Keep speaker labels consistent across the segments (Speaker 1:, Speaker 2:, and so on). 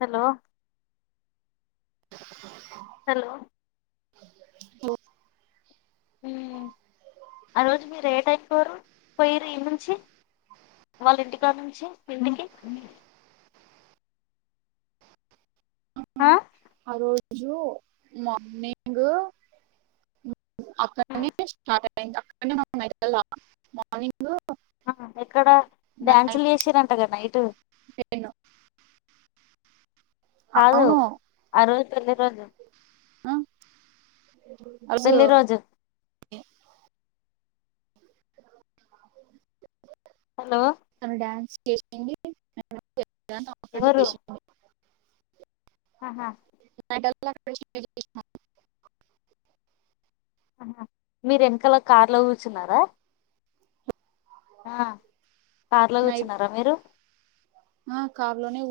Speaker 1: Hello hello
Speaker 2: ఓ
Speaker 1: హు ఆ రోజు మీరు లేట్ అయిపోరు పోయిరు ఈడ నుంచి వాళ్ళ ఇంటికాడ నుంచి మీ ఇంటికి ఆ
Speaker 2: ఆ రోజు మార్నింగ్ అక్కడనే స్టార్ట్ అయనం అడ మన మార్నింగ్
Speaker 1: హు ఎక్కడ
Speaker 2: నైన్
Speaker 1: డ్యాన్సులు చేసార్రు అంటా కదా నైటు
Speaker 2: టెన్
Speaker 1: కాదు
Speaker 2: అవును
Speaker 1: ఆ రోజు పెళ్లి రోజు
Speaker 2: ఆ రోజు
Speaker 1: హలో
Speaker 2: అ డ్యాన్స్ చేసి [unintelligible] [unintelligible]
Speaker 1: ఎవరు
Speaker 2: చేసినం
Speaker 1: ఆహా
Speaker 2: [unintelligible]
Speaker 1: మీరు వెనకలో కార్లో కూర్చున్నారా ఆ కార్లో
Speaker 2: నైట్
Speaker 1: కూర్చున్నారా మీరు
Speaker 2: ఆ కార్ లోనే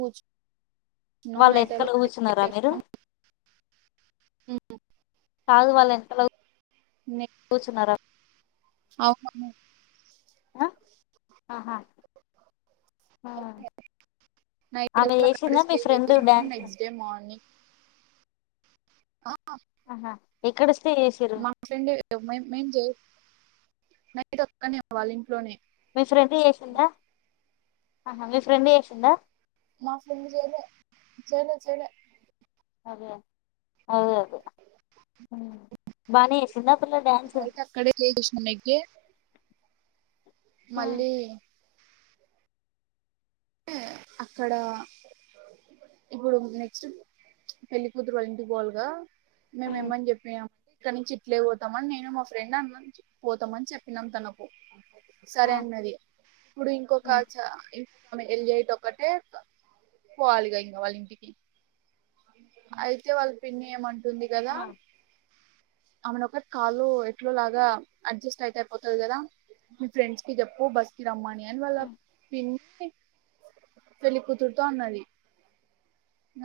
Speaker 2: కూర్చున్నాం
Speaker 1: వాళ్ళు
Speaker 2: నైట్
Speaker 1: వెనకాల
Speaker 2: అల్లా అక్కడ
Speaker 1: కూర్చున్నారా
Speaker 2: చేసినాం.
Speaker 1: మీరు కాదు వాళ్ళ వెనకాల కూర్చున్నారా
Speaker 2: [unintelligible]
Speaker 1: ఆ ఆహా
Speaker 2: నైట్
Speaker 1: ఆమె
Speaker 2: [unintelligible]
Speaker 1: చేసిందా మీ friend dance
Speaker 2: next day morning
Speaker 1: ఆహా ఎక్కడ స్టే చేసిరు
Speaker 2: మా ఫ్రెండ్ మేము చేయ నైట్ అక్కడనే వాళ్ళ ఇంట్లోనే
Speaker 1: మీ ఫ్రెండ్ చేసిందా ఆహా మీ ఫ్రెండ్ చేసిందా
Speaker 2: మా ఫ్రెండ్ చేయలే చెలే చెలే
Speaker 1: అదే అదే అదే హు బాగానేసింద ఆ పిల్ల డ్యాన్స్
Speaker 2: నైట్ అక్కడే స్టే చేసినాం నెక్స్ట్ డే
Speaker 1: ఉమ్,
Speaker 2: మళ్ళీ అక్కడ ఇప్పుడు నెక్స్ట్ పెళ్లి కూతురు వాళ్ళ ఇంటి కి పోవాలిగా మేము
Speaker 1: ఉమ్,
Speaker 2: ఏమని చెప్పినాం ఇక్కడ నుంచి ఇట్లే పోతామని నేను మా ఫ్రెండ్ అన్న పోతామని చెప్పినాం తనకు
Speaker 1: ఆ,
Speaker 2: సరే అందిమరి ఇప్పుడు ఇంకొక
Speaker 1: ఉమ్,
Speaker 2: చాన్ ఇప్ప్ ఆమె ఎల్ ఎయిట్ ఒక్కటే పోవాలిగా ఇంకా వాళ్ళ ఇంటికి అయితే వాళ్ళు పిన్ని ఏమంట్ ఉంటుంది కదా
Speaker 1: ఆ,
Speaker 2: అమెన ఒకటి కాలు ఎట్లో లాగా అడ్జస్ట్ అయితే పోతంది కదా మీ ఫ్రెండ్స్ కి చెప్పు బస్ కి రమని అని వల్ల
Speaker 1: ఉమ్.
Speaker 2: పిన్ పెళ్లి కూతురుతో అన్నది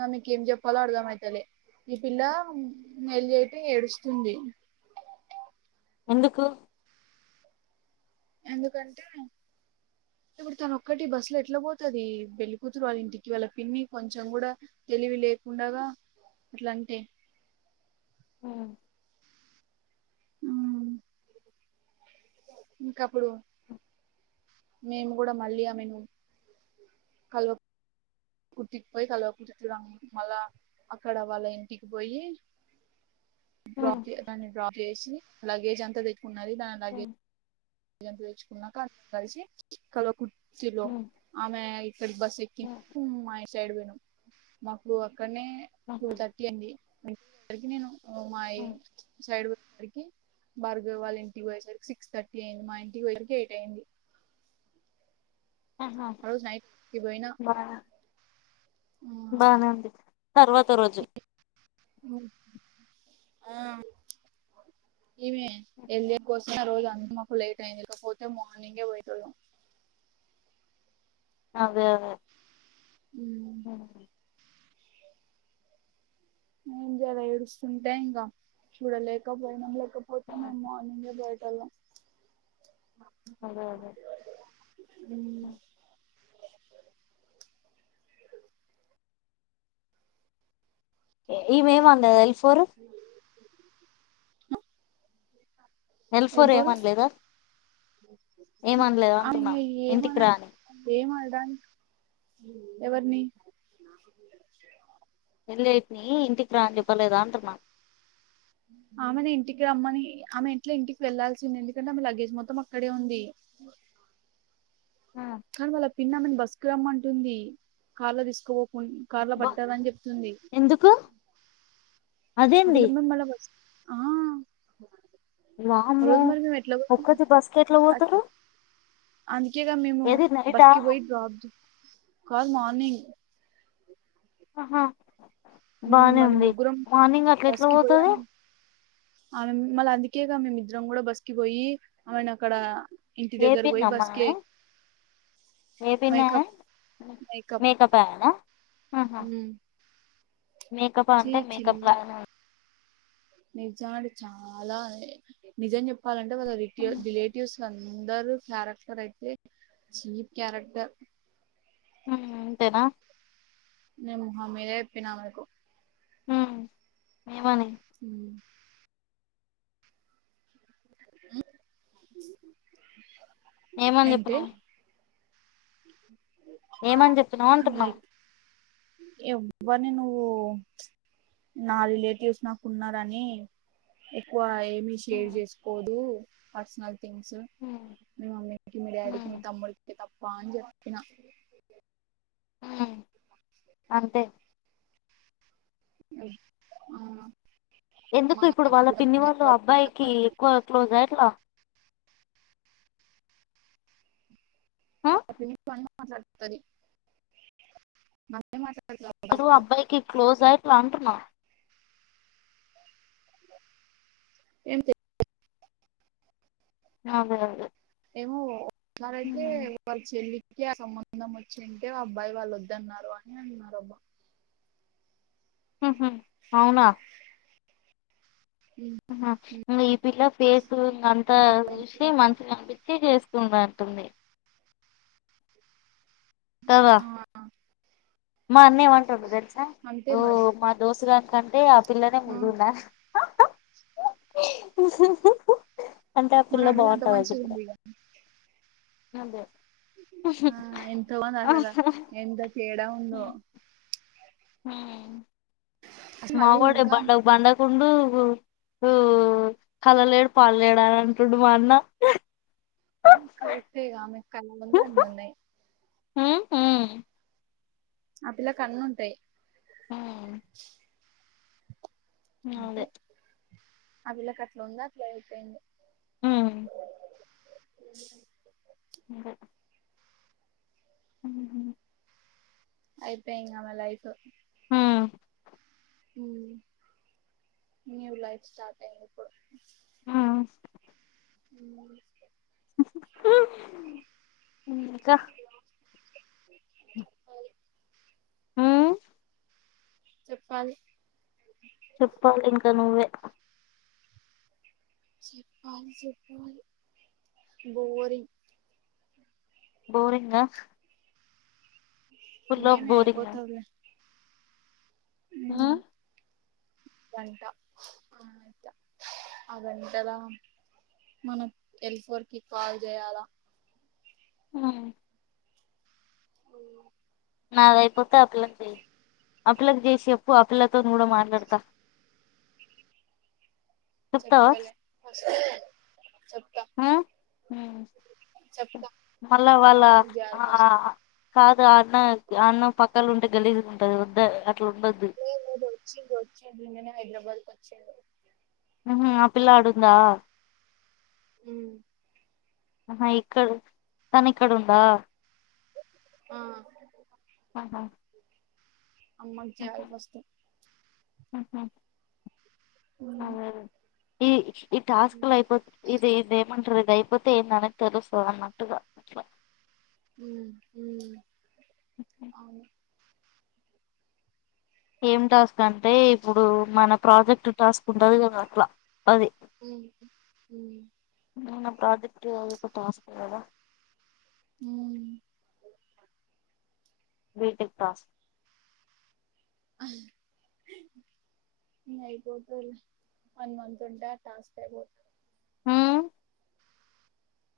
Speaker 2: ఆ మీకేం చెప్పాలో అర్ధం అయితలే ఈ పిల్ల మాల్యటి ఏడుస్తుంది
Speaker 1: ఎందుకు
Speaker 2: ఎందుకంటే ఇప్పుడు తన ఒక్కటి బస్సు లో ఎట్లా పోతుది పెళ్ళి కూతురు వాళ్ళ ఇంటికి వాళ్ళ పిన్ని కొంచెం కూడా తెలివి లేకుండగా ఇట్లాంటే
Speaker 1: హమ్
Speaker 2: ఇంకప్పుడు మేము కూడా మళ్ళీ ఆమెను కల్వామ్ కుర్తికిపోయి కలవము చూడం మళ్ళ అక్కడ వాళ్ళ ఇంటికి పోయి డ్రాప్ చే ఆన్ డ్రాప్ చేసి లగేజ్ అంత తెచ్ కునది దన్ లగేజ్ తెచ్చుకున్నాక కలిసి కలువ పు చలో అమె ఇక్కడ బస్ ఎక్కి మా ఇంట్ సైడ్ పోయిన మాకు అక్కడనే టూ థర్టీ అయ్యింది రి రికి నేను ఒమయ్యి సైడ్ వ రికీ భార్గవాల్ ఇంటి బోయేసరికి సిక్స్ థర్టీ నేను మా ఇంటి వోయ్కి ఎయిట్ అయింది ఆ రోజు నైట్ కి పోయిన
Speaker 1: బా బానే ఉంది తర్వాత రోజు
Speaker 2: ఆ ఇమె వెళ్ద కోసం ఆ రోజు అందు మాకు లేట్ అయింది ఇకపోతే మార్నింగే పోయేటోలం
Speaker 1: అదే అదే
Speaker 2: ఉ
Speaker 1: హ్మ్
Speaker 2: ఏం చేయాలా ఏడుస్తుంటే ఇంకా చూడలేక పోయినా లేకపోతే
Speaker 1: ఆ,
Speaker 2: మేము మార్నింగ్ బయల్ ఛాలా
Speaker 1: అదే అదే
Speaker 2: హ్మ్
Speaker 1: ఉమ్. ఈమె ఎమ్మండో తెలుస్ పోరు ఎల్ ఫర్
Speaker 2: వెళ్ళిపోరు
Speaker 1: ఏమనలేదా ఏమనలేద
Speaker 2: ఆమె ఇంగ
Speaker 1: అంటున్నా
Speaker 2: ఏమన
Speaker 1: ఇంటికి రా అని
Speaker 2: ఎవరిని
Speaker 1: వెళ్ళట్ని ఇంటికి రా అని చెప్పలేదా అంటున్నా
Speaker 2: ఆమెను ఇంటికి రమ్మని, ఆమె ఇంట్లో ఇంటికి వెళ్లాల్సింది ఎందుకంటే ఆమె లగేజ్ మొత్తం అక్కడే ఉంది.
Speaker 1: ఆ,
Speaker 2: కాన మల్ పిన్నమెను బసుకు రమ్మంటుంది కాళ్లో తీసుకో న్ కార్లో
Speaker 1: బా
Speaker 2: పట్టరని చెప్తుంది
Speaker 1: ఎందుకు అదేంది
Speaker 2: అందులోనూ మల్ల బస్ ఆ ఆ
Speaker 1: వామ్మో
Speaker 2: రోజు మరి మేము ఎట్లా
Speaker 1: ఒక్కది బస్ కెట్లు పోతరు
Speaker 2: అందుకేక మేము బాస్క్ పోయి ప కాదు మార్నింగ్
Speaker 1: ఆహా బానే
Speaker 2: మిమ్మల్ని
Speaker 1: ఉంది
Speaker 2: ముగ్గురం
Speaker 1: మార్నింగ్ అట్ల
Speaker 2: బస్
Speaker 1: ఎట్లా
Speaker 2: కి పోయి
Speaker 1: పోతది
Speaker 2: ఆమె ఆమె మళ్ళ అందుకేగా మేముమిద్దరం కూడా బస్ కి పోయి ఆమెను అక్కడ ఇంటి దగ్గరకి పోయి
Speaker 1: ఏపీనమ్మా
Speaker 2: బస్కే
Speaker 1: ఏ పిన్నా
Speaker 2: మేకప్
Speaker 1: మేకప్ వేయాల ఆహా, మేకప్ అంటే మేకప్ కావాలన
Speaker 2: నిజాడే చాలా నిజం చెప్పాలం టే గద రిక్లే
Speaker 1: ఉమ్
Speaker 2: రిలేటివ్స్ అందరు క్యారెక్టర్ అయితే చీప్ క్యారెక్టర్
Speaker 1: మ్మ్ అంతేనా
Speaker 2: మేం హమీద యేప్పి నామనకు
Speaker 1: హ్మ్ ఏమని
Speaker 2: మ్మ్ ప్చ్
Speaker 1: ఏమని చెప్పను ఏమని చెప్పినా అంటున్నా
Speaker 2: లైక్ ఎవ్వరిని నువ్వు ప్చ్ నా రిలేటివ్స్ నాకు ఉన్నారు అని ఎక్కువ, మీ
Speaker 1: ఉమ్
Speaker 2: షేర్ చేసుకోదు అర్సనల్ గ్స్
Speaker 1: ఉమ్
Speaker 2: మీ మమ్మీకి మీ డాడీకి
Speaker 1: ఉమ్
Speaker 2: మీ తమ్ముడికి తప్పు పాజ త
Speaker 1: మ్ అంతే
Speaker 2: ఆ మా
Speaker 1: ఎందుకు ఇప్పుడు వాళ్ళ పిన్ని వాళ్ళు అబ్బాయికి ఎక్కువ క్లోజ్ అ ఎట్లా ఆ
Speaker 2: బ [inaudible] [unintelligible] మ మా
Speaker 1: నాలు అబ్బాయికి క్లోజ్ అయి అంటున్నా
Speaker 2: ఏ చే
Speaker 1: అదే అద
Speaker 2: ఏమో ఎరైతే వల్లా చెల్వి కి అకి ఆ సంబంధం వచ్చింటే అబ్బాయి వాళ్ళు వద్దన్నారు అని అంటున్నారు అబ్బా
Speaker 1: అవునా
Speaker 2: ఉమ్,
Speaker 1: ఇ ఈ పిల్ల పేస్ అంతా
Speaker 2: ఇంకా
Speaker 1: చూసి మంచిగా కనిపించి చేస్తుంటను తమ్ కదా
Speaker 2: ఆ,
Speaker 1: మా అన్న ఏమంటుండు తెలుసా
Speaker 2: అంతే
Speaker 1: ఓ
Speaker 2: మరి
Speaker 1: మా దోస్త్ గాని కంటే ఆ పిల్లనే
Speaker 2: ఆ,
Speaker 1: ముద్దుగున్నది [unintelligible] అంటే ఆ
Speaker 2: మరి
Speaker 1: పిల్ల
Speaker 2: అవి అంత
Speaker 1: బాగుంటది అని
Speaker 2: మంచిగా
Speaker 1: చెప్పిన
Speaker 2: ఉంది ఇక
Speaker 1: అదే
Speaker 2: ఆ ఎంతో మంది ఆసలు ఎంత తేడా ఉందో
Speaker 1: హ
Speaker 2: అసలు మళ్ళీ
Speaker 1: మావొడే
Speaker 2: ఇంకా
Speaker 1: బండక బండకుండు కల లేడు పాడు లేడా అని అంటుండు మా అన్న
Speaker 2: కవిస్తే గా ఆమె అందంగా వుం [unintelligible]
Speaker 1: మ్ హ
Speaker 2: ఆ పిల్లకు అన్నుంటాయి
Speaker 1: ఉ అదే
Speaker 2: అంతే ఆ వీళ్లకి అట్లా ఉందా ఇట్లా అయిపోయింది
Speaker 1: హ [unintelligible]
Speaker 2: అయిపోయింద ఆమె లైఫ్
Speaker 1: హ
Speaker 2: న్యూ లైఫ్ స్టార్ట్ అయిందిప్పుడు
Speaker 1: ఆ
Speaker 2: ఉ
Speaker 1: [unintelligible] ఇంకా
Speaker 2: చెప్పాలి
Speaker 1: హ్మ్
Speaker 2: చెప్పాలి
Speaker 1: చెప్పాలి ఇంకా నువ్వే
Speaker 2: చెప్పాలి చెప్పాలి బోరింగ్
Speaker 1: బోరింగ్ ఆ ఫుల్ ఆఫ్
Speaker 2: మేమే అయిపోతావులే.
Speaker 1: ఆ
Speaker 2: గంట అయి ఆ గంటలా మనం ఎల్ ఫోర్ కి కాల్ చేయాలా.
Speaker 1: ఆ
Speaker 2: మ్
Speaker 1: నాది అయిపో చాకలెట్ చేయి అపిల్లకు చేసి చెప్పు ఆపిల్లతోని కూడా మాట్లాడతా. చెప్తావా
Speaker 2: చెప్తలే ఆ సరే
Speaker 1: ఆ ఉ
Speaker 2: చెప్తా
Speaker 1: మళ్ళా వాళ్ళ
Speaker 2: అమ్మకి చేయాలి
Speaker 1: ఆ
Speaker 2: ఫస్ట్
Speaker 1: కాదు అన్న అన్నం పక్కల ఉంటే గలిజ్ [unintelligible]
Speaker 2: నేను ఈరోజు వచ్చి నిన్ననే హైదరాబద్ కి చెదే
Speaker 1: ఆ పిల్లా ఆడుందా
Speaker 2: ఉ
Speaker 1: అ ఇక్కడ తను ఇక్కడ ఉందా.
Speaker 2: ఆ
Speaker 1: ఆహా
Speaker 2: అమ్మకి చేయాలి ఫస్ట్.
Speaker 1: ఆహా
Speaker 2: ఉమ్
Speaker 1: అవును ఈ ఈ టాస్క్ అయిపోతు ఇది ఇది ఏమంటారుది దైపోతే ఏంటనే తెలుస్తుదం మట్టులే
Speaker 2: ఊ ఊ అవును
Speaker 1: ఏం టాస్క్ అంటే ఇప్పుడు మన ప్రాజెక్ట్ టాస్క్ ఉంటది కదా అట్లా అది.
Speaker 2: ఊ ఊ
Speaker 1: నువ్వు నా ప్రాజెక్ట్వ టాస్క్ కదా
Speaker 2: ఊ
Speaker 1: బీటిక్ టాస్క్
Speaker 2: అయిపోదు వన్ మంత్ ఉంటా టాస్క్ అయిపోతు
Speaker 1: ఆ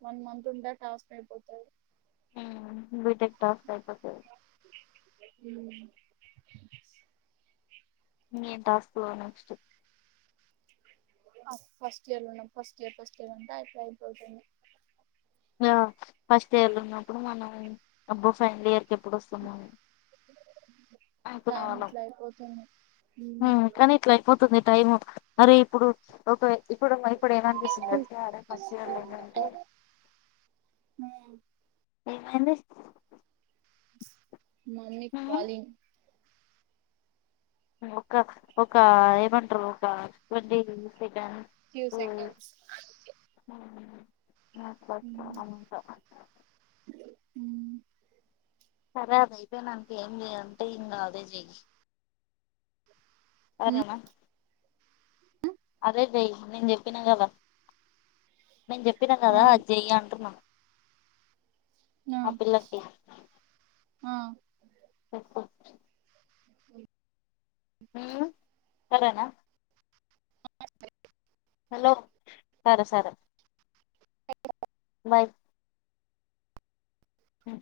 Speaker 2: వన్ మంత్ ఉంటే టాస్క్ అయిపోతది
Speaker 1: ఉమ్ బీటెక్ టాస్క్ అయిపోతది
Speaker 2: ఉ
Speaker 1: ఇంగేమ్ టాస్క్లో నెక్స్ట్
Speaker 2: ఫస్ట్ ఇయర్లో ఉన్నాం ఫస్ట్ ఇయర్ ఫస్ట్ ఇయర్ అంతా అయిపోతున్
Speaker 1: ఫస్ట్ ఇయర్ లో ఉన్నప్పుడు మనం అబ్బో ఫైన్లీ ఇయర్ ఎప్పుడు వస్తుందా అని అనుకునే
Speaker 2: టైం
Speaker 1: వాళ్ళం
Speaker 2: ఇట్లా అయిపోతుంది
Speaker 1: ఆ కానీ ఇట్లా అయిపోతుంది టైమ్ మరి ఇప్పుడు ఒకవే ఇప్పుడు ఇప్పుడు ఏమనిపిస్తుంది తెలుసా అరే ఫస్ట్ ఇయర్ ఏంటంటే
Speaker 2: హో
Speaker 1: ఏమైంది
Speaker 2: మమ్మీ
Speaker 1: ఉమ్
Speaker 2: కాలింగ్
Speaker 1: ఒక ఒక ఏమంటరు ఒక ట్వంటీ సెకండ్స్
Speaker 2: ఫ్యూ సెకండ్స్ అందుకే
Speaker 1: [unintelligible] సరే అదయితే నాకు ఏం చేయంటే ఇంగ అదే చెయ్యి సరేనా అదే చేయ్ నేను చెప్పినా కదా నేను చెప్పినా
Speaker 2: ఆ
Speaker 1: కదా అది చెయ్ అంటున్నాను ఆ పిల్లకి
Speaker 2: ఆ
Speaker 1: ఒ ఓ హు సరేనా
Speaker 2: ఓ
Speaker 1: హలో సరే సరే
Speaker 2: ఆ
Speaker 1: బై హు